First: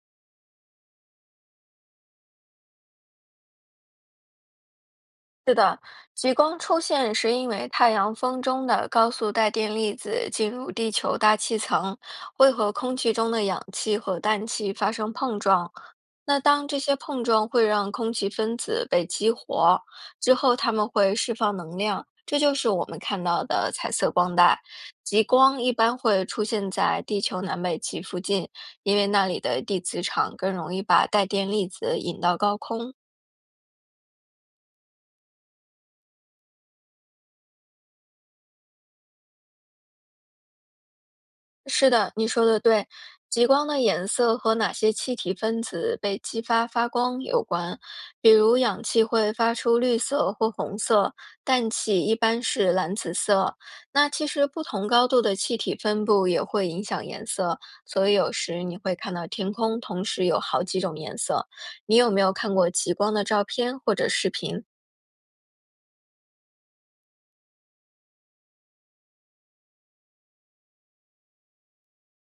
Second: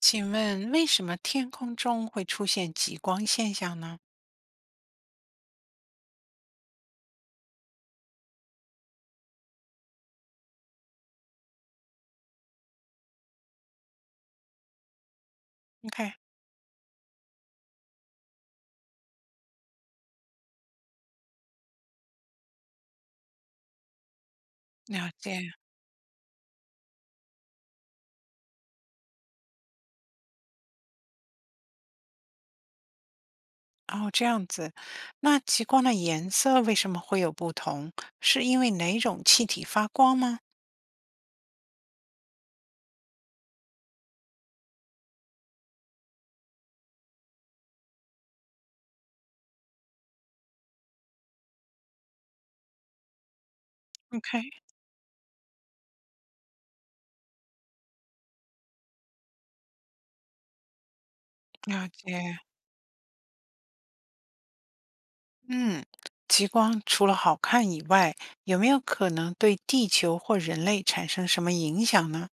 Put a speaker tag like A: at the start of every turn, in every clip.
A: 请问为什么天空中会出现极光现象呢
B: 是的，极光出现是因为太阳风中的高速带电粒子进入地球大气层，会和空气中的氧气和氮气发生碰撞。
A: ？OK，
B: 那当这些碰撞会让空气分子被激活，之后它们会释放能量，这就是我们看到的彩色光带。
A: 了
B: 极
A: 解。
B: 光一般会出现在地球南北极附近，因为那里的地磁场更容易把带电粒子引到高空。
A: 哦，这样子，那极光的颜色为什么会有不同？是因为哪种气体发光吗
B: 是的，你说的对。极光的颜色和哪些气体分子被激发发光有关，比如氧气会发出绿色或红色，氮气一般是蓝紫色。那其实
A: ？OK，
B: 不同高度的气体分布也会影响颜色，所以有时你会看到天空同时有好几种颜色。
A: 了
B: 你有没有
A: 解。
B: 看过极光的照片或者视频？
A: 嗯，极光除了好看以外，有没有可能对地球或人类产生什么影响呢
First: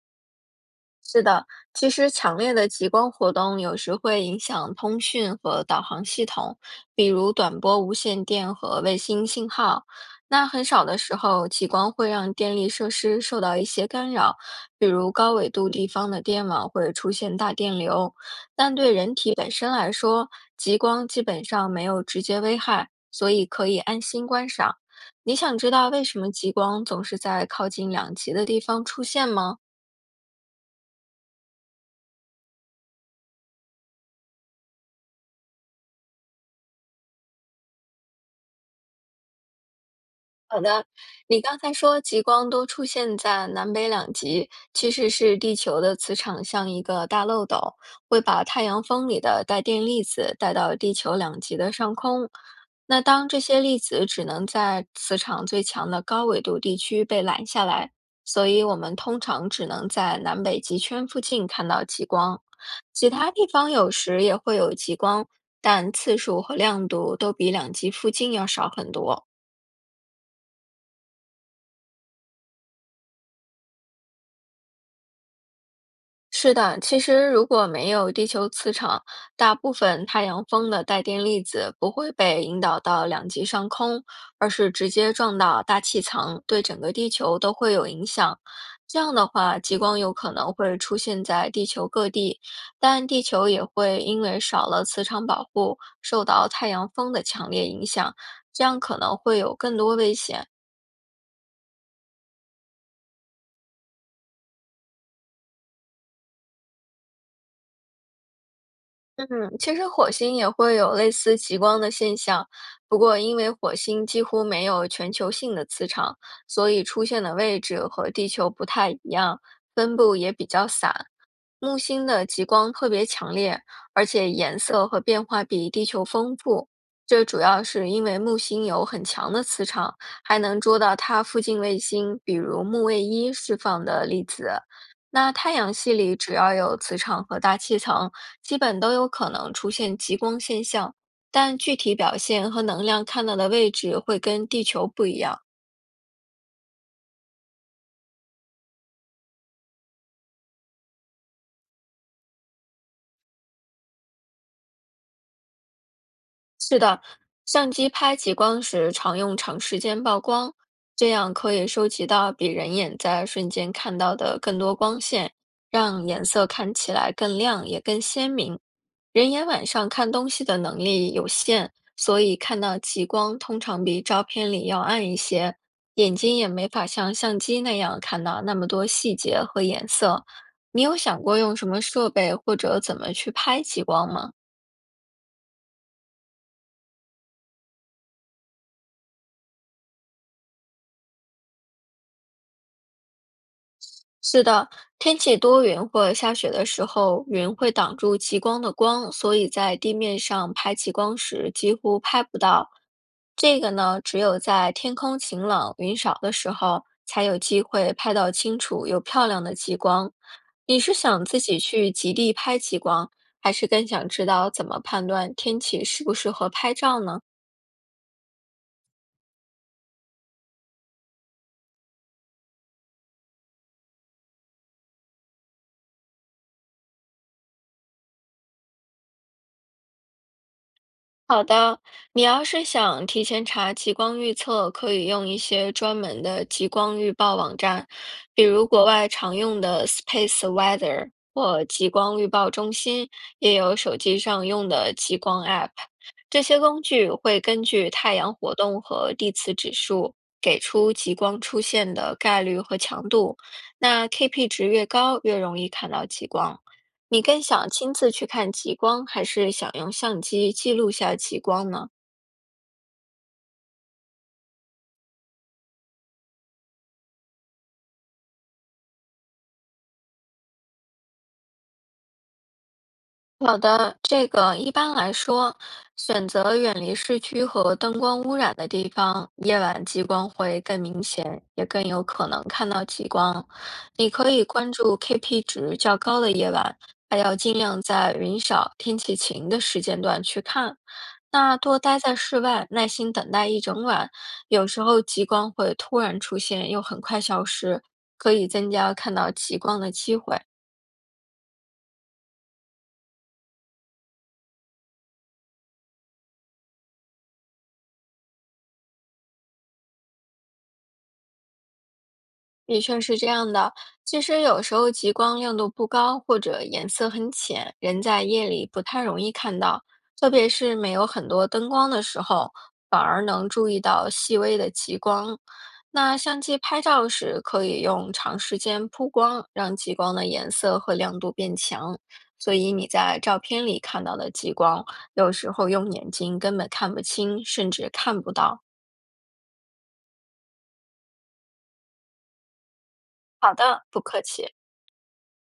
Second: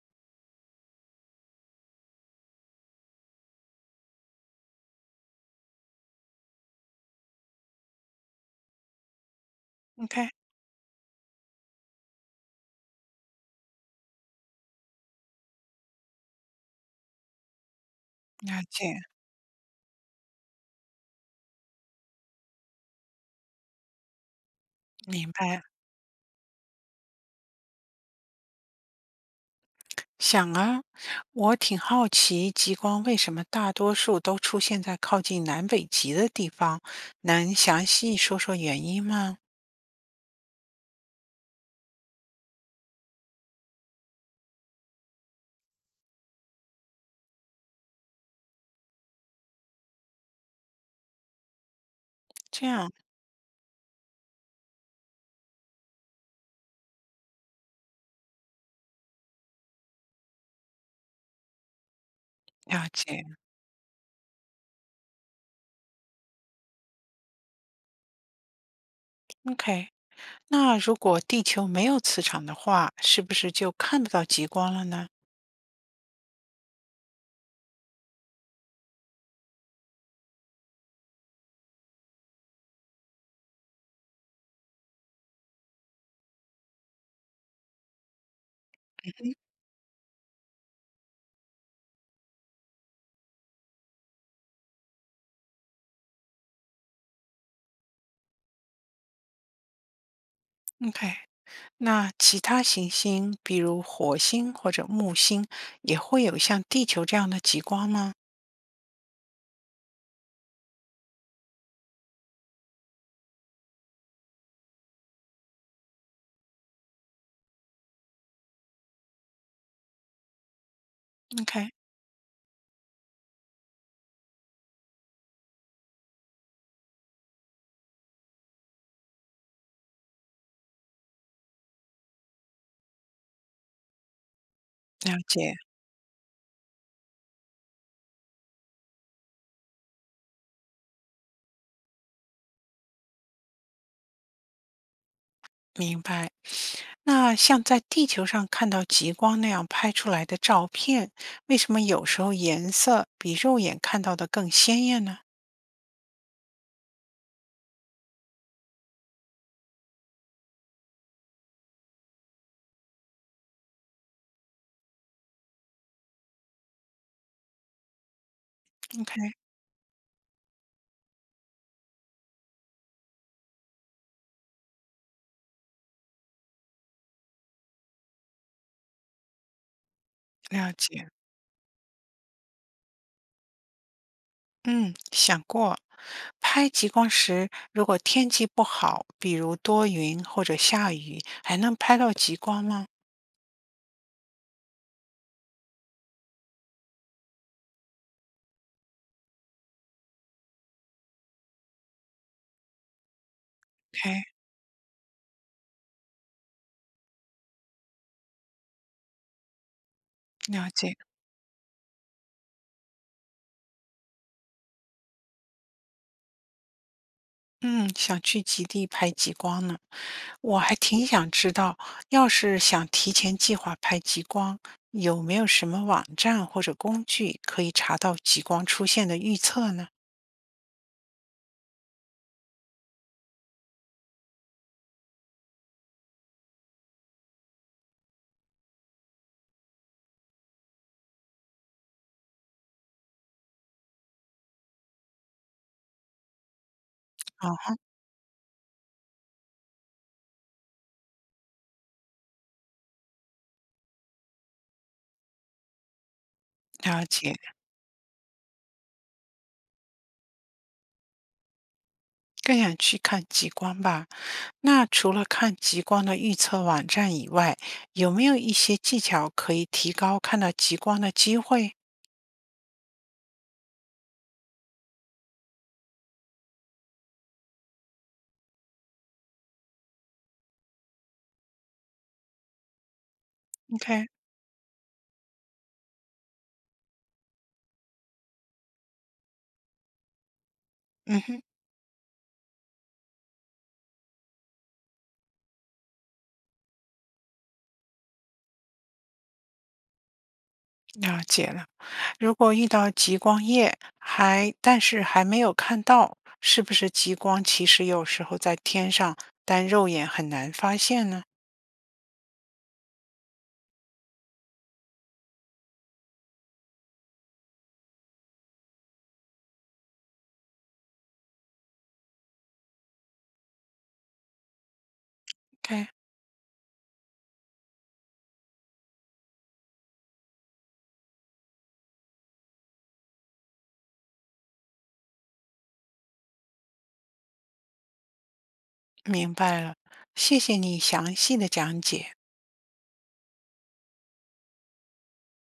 B: 其实强烈的极光活动有时会影响通讯和导航系统，比如短波无线电和卫星信号。
A: ？OK，
B: 那很少的时候，极光会让电力设施受到一些干扰，比如高纬度地方的电网会出现大电流。
A: 了
B: 但
A: 解，
B: 对人体本身来说，极光基本上没有直接危害，所以可以安心观赏。
A: 明
B: 你想
A: 白。
B: 知道为什么极光总是在靠近两极的地方出现吗？
A: 想啊，我挺好奇极光为什么大多数都出现在靠近南北极的地方，能详细说说原因吗？
B: 你刚才说极光都出现在南北两极，其实是地球的磁场像一个大漏斗，会把太阳风里的带电粒子带到地球两极的上空。
A: 这样
B: 那当这些粒子只能在磁场最强的高纬度地区被拦下来，所以我们通常只能在南北极圈附近看到极光。
A: 了
B: 其
A: 解
B: 他地方有时也会有极光，但次数和亮度都比两极附近要少很多。
A: ，OK。那如果地球没有磁场的话，是不是就看不到极光了呢？
B: 是的，其实如果没有地球磁场，大部分太阳风的带电粒子不会被引导到两极上空，而是直接撞到大气层，对整个地球都会有影响。这样的
A: 嗯，
B: 话，极光有可能会出现在地球各地，但地球也会因为少了磁场保护，受到太阳风的强烈影响，这样可能会有更多危险。
A: OK，那其他行星，比如火星或者木星，也会有像地球这样的极光吗
B: 嗯，其实火星也会有类似极光的现象，不过因为火星几乎没有全球性的磁场，所以出现的位置和地球不太一样，分布也比较散。
A: ？OK，
B: 木星的极光特别强烈，而且颜色和变化比地球丰富。这主要是因为木星有很强的磁场，还能捉到它附近卫星，比如木卫一释放的粒子。
A: 了
B: 那
A: 解，
B: 太阳系里只要有磁场和大气层，基本都有可能出现极光现象，但具体表现和能量看到的位置会跟地球不一样。
A: 明白。那像在地球上看到极光那样拍出来的照片，为什么有时候颜色比肉眼看到的更鲜艳呢
B: 是的，相机拍极光时常用长时间曝光，这样可以收集到比人眼在瞬间看到的更多光线，让颜色看起来更亮也更鲜明。
A: ？OK，
B: 人眼晚上看东西的能力有限，所以看到极光通常比照片里要暗一些，眼睛也没法像相机那样看到那么多细节和颜色。
A: 了
B: 你有
A: 解。
B: 想过用什么设备或者怎么去拍极光吗？
A: 嗯，想过。拍极光时，如果天气不好，比如多云或者下雨，还能拍到极光吗
B: 是的，天气多云或下雪的时候，云会挡住极光的光，所以在地面上拍极光时几乎拍不到。这个呢，只
A: ？OK，
B: 有在天空晴朗、云少的时候，才有机会拍到清楚又漂亮的极光。
A: 了
B: 你是
A: 解。
B: 想自己去极地拍极光，还是更想知道怎么判断天气适不适合拍照呢？
A: 嗯，想去极地拍极光呢，我还挺想知道，要是想提前计划拍极光，有没有什么网站或者工具可以查到极光出现的预测呢？
B: 好的，你要是想提前查极光预测，可以用一些专门的极光预报网站，比如国外常用的 Space Weather 或极光预报中心，也有手机上用的极光 App。这些工具会根
A: 哦，
B: 据太阳活动和地磁指数，给出极光出现的概率和强度。那 KP 值越高，越容易看到极光。
A: 了
B: 你
A: 解，
B: 更想亲自去看极光，还是想用相机记录下极光呢？
A: 更想去看极光吧。那除了看极光的预测网站以外，有没有一些技巧可以提高看到极光的机会
B: 好的，这个一般来说，选择远离市区和灯光污染的地方，夜晚极光会更明显，也更有可能看到极光。
A: ？OK，
B: 你可以关注 KP 值较高的夜晚，还要尽量在云少、天气晴的时间段去看。
A: 嗯哼，
B: 那多待在室外，耐心等待一整晚，有时候极光会突然出现，又很快消失，可以增加看到极光的机会。
A: 了解了。如果遇到极光夜，还但是还没有看到，是不是极光其实有时候在天上，但肉眼很难发现呢？
B: 的确是这样的，其实有时候极光亮度不高或者颜色很浅，人在夜里不太容易看到，特别是没有很多灯光的时候，反而能注意到细微的极光。
A: ok，
B: 那相机拍照时，可以用长时间曝光让极光的颜色和亮度变强，所以你在照片里看到的极光，有时候用眼睛根本看不清，甚至看不到。
A: 明白了，谢谢你详细的讲解。
B: 好的，不客气。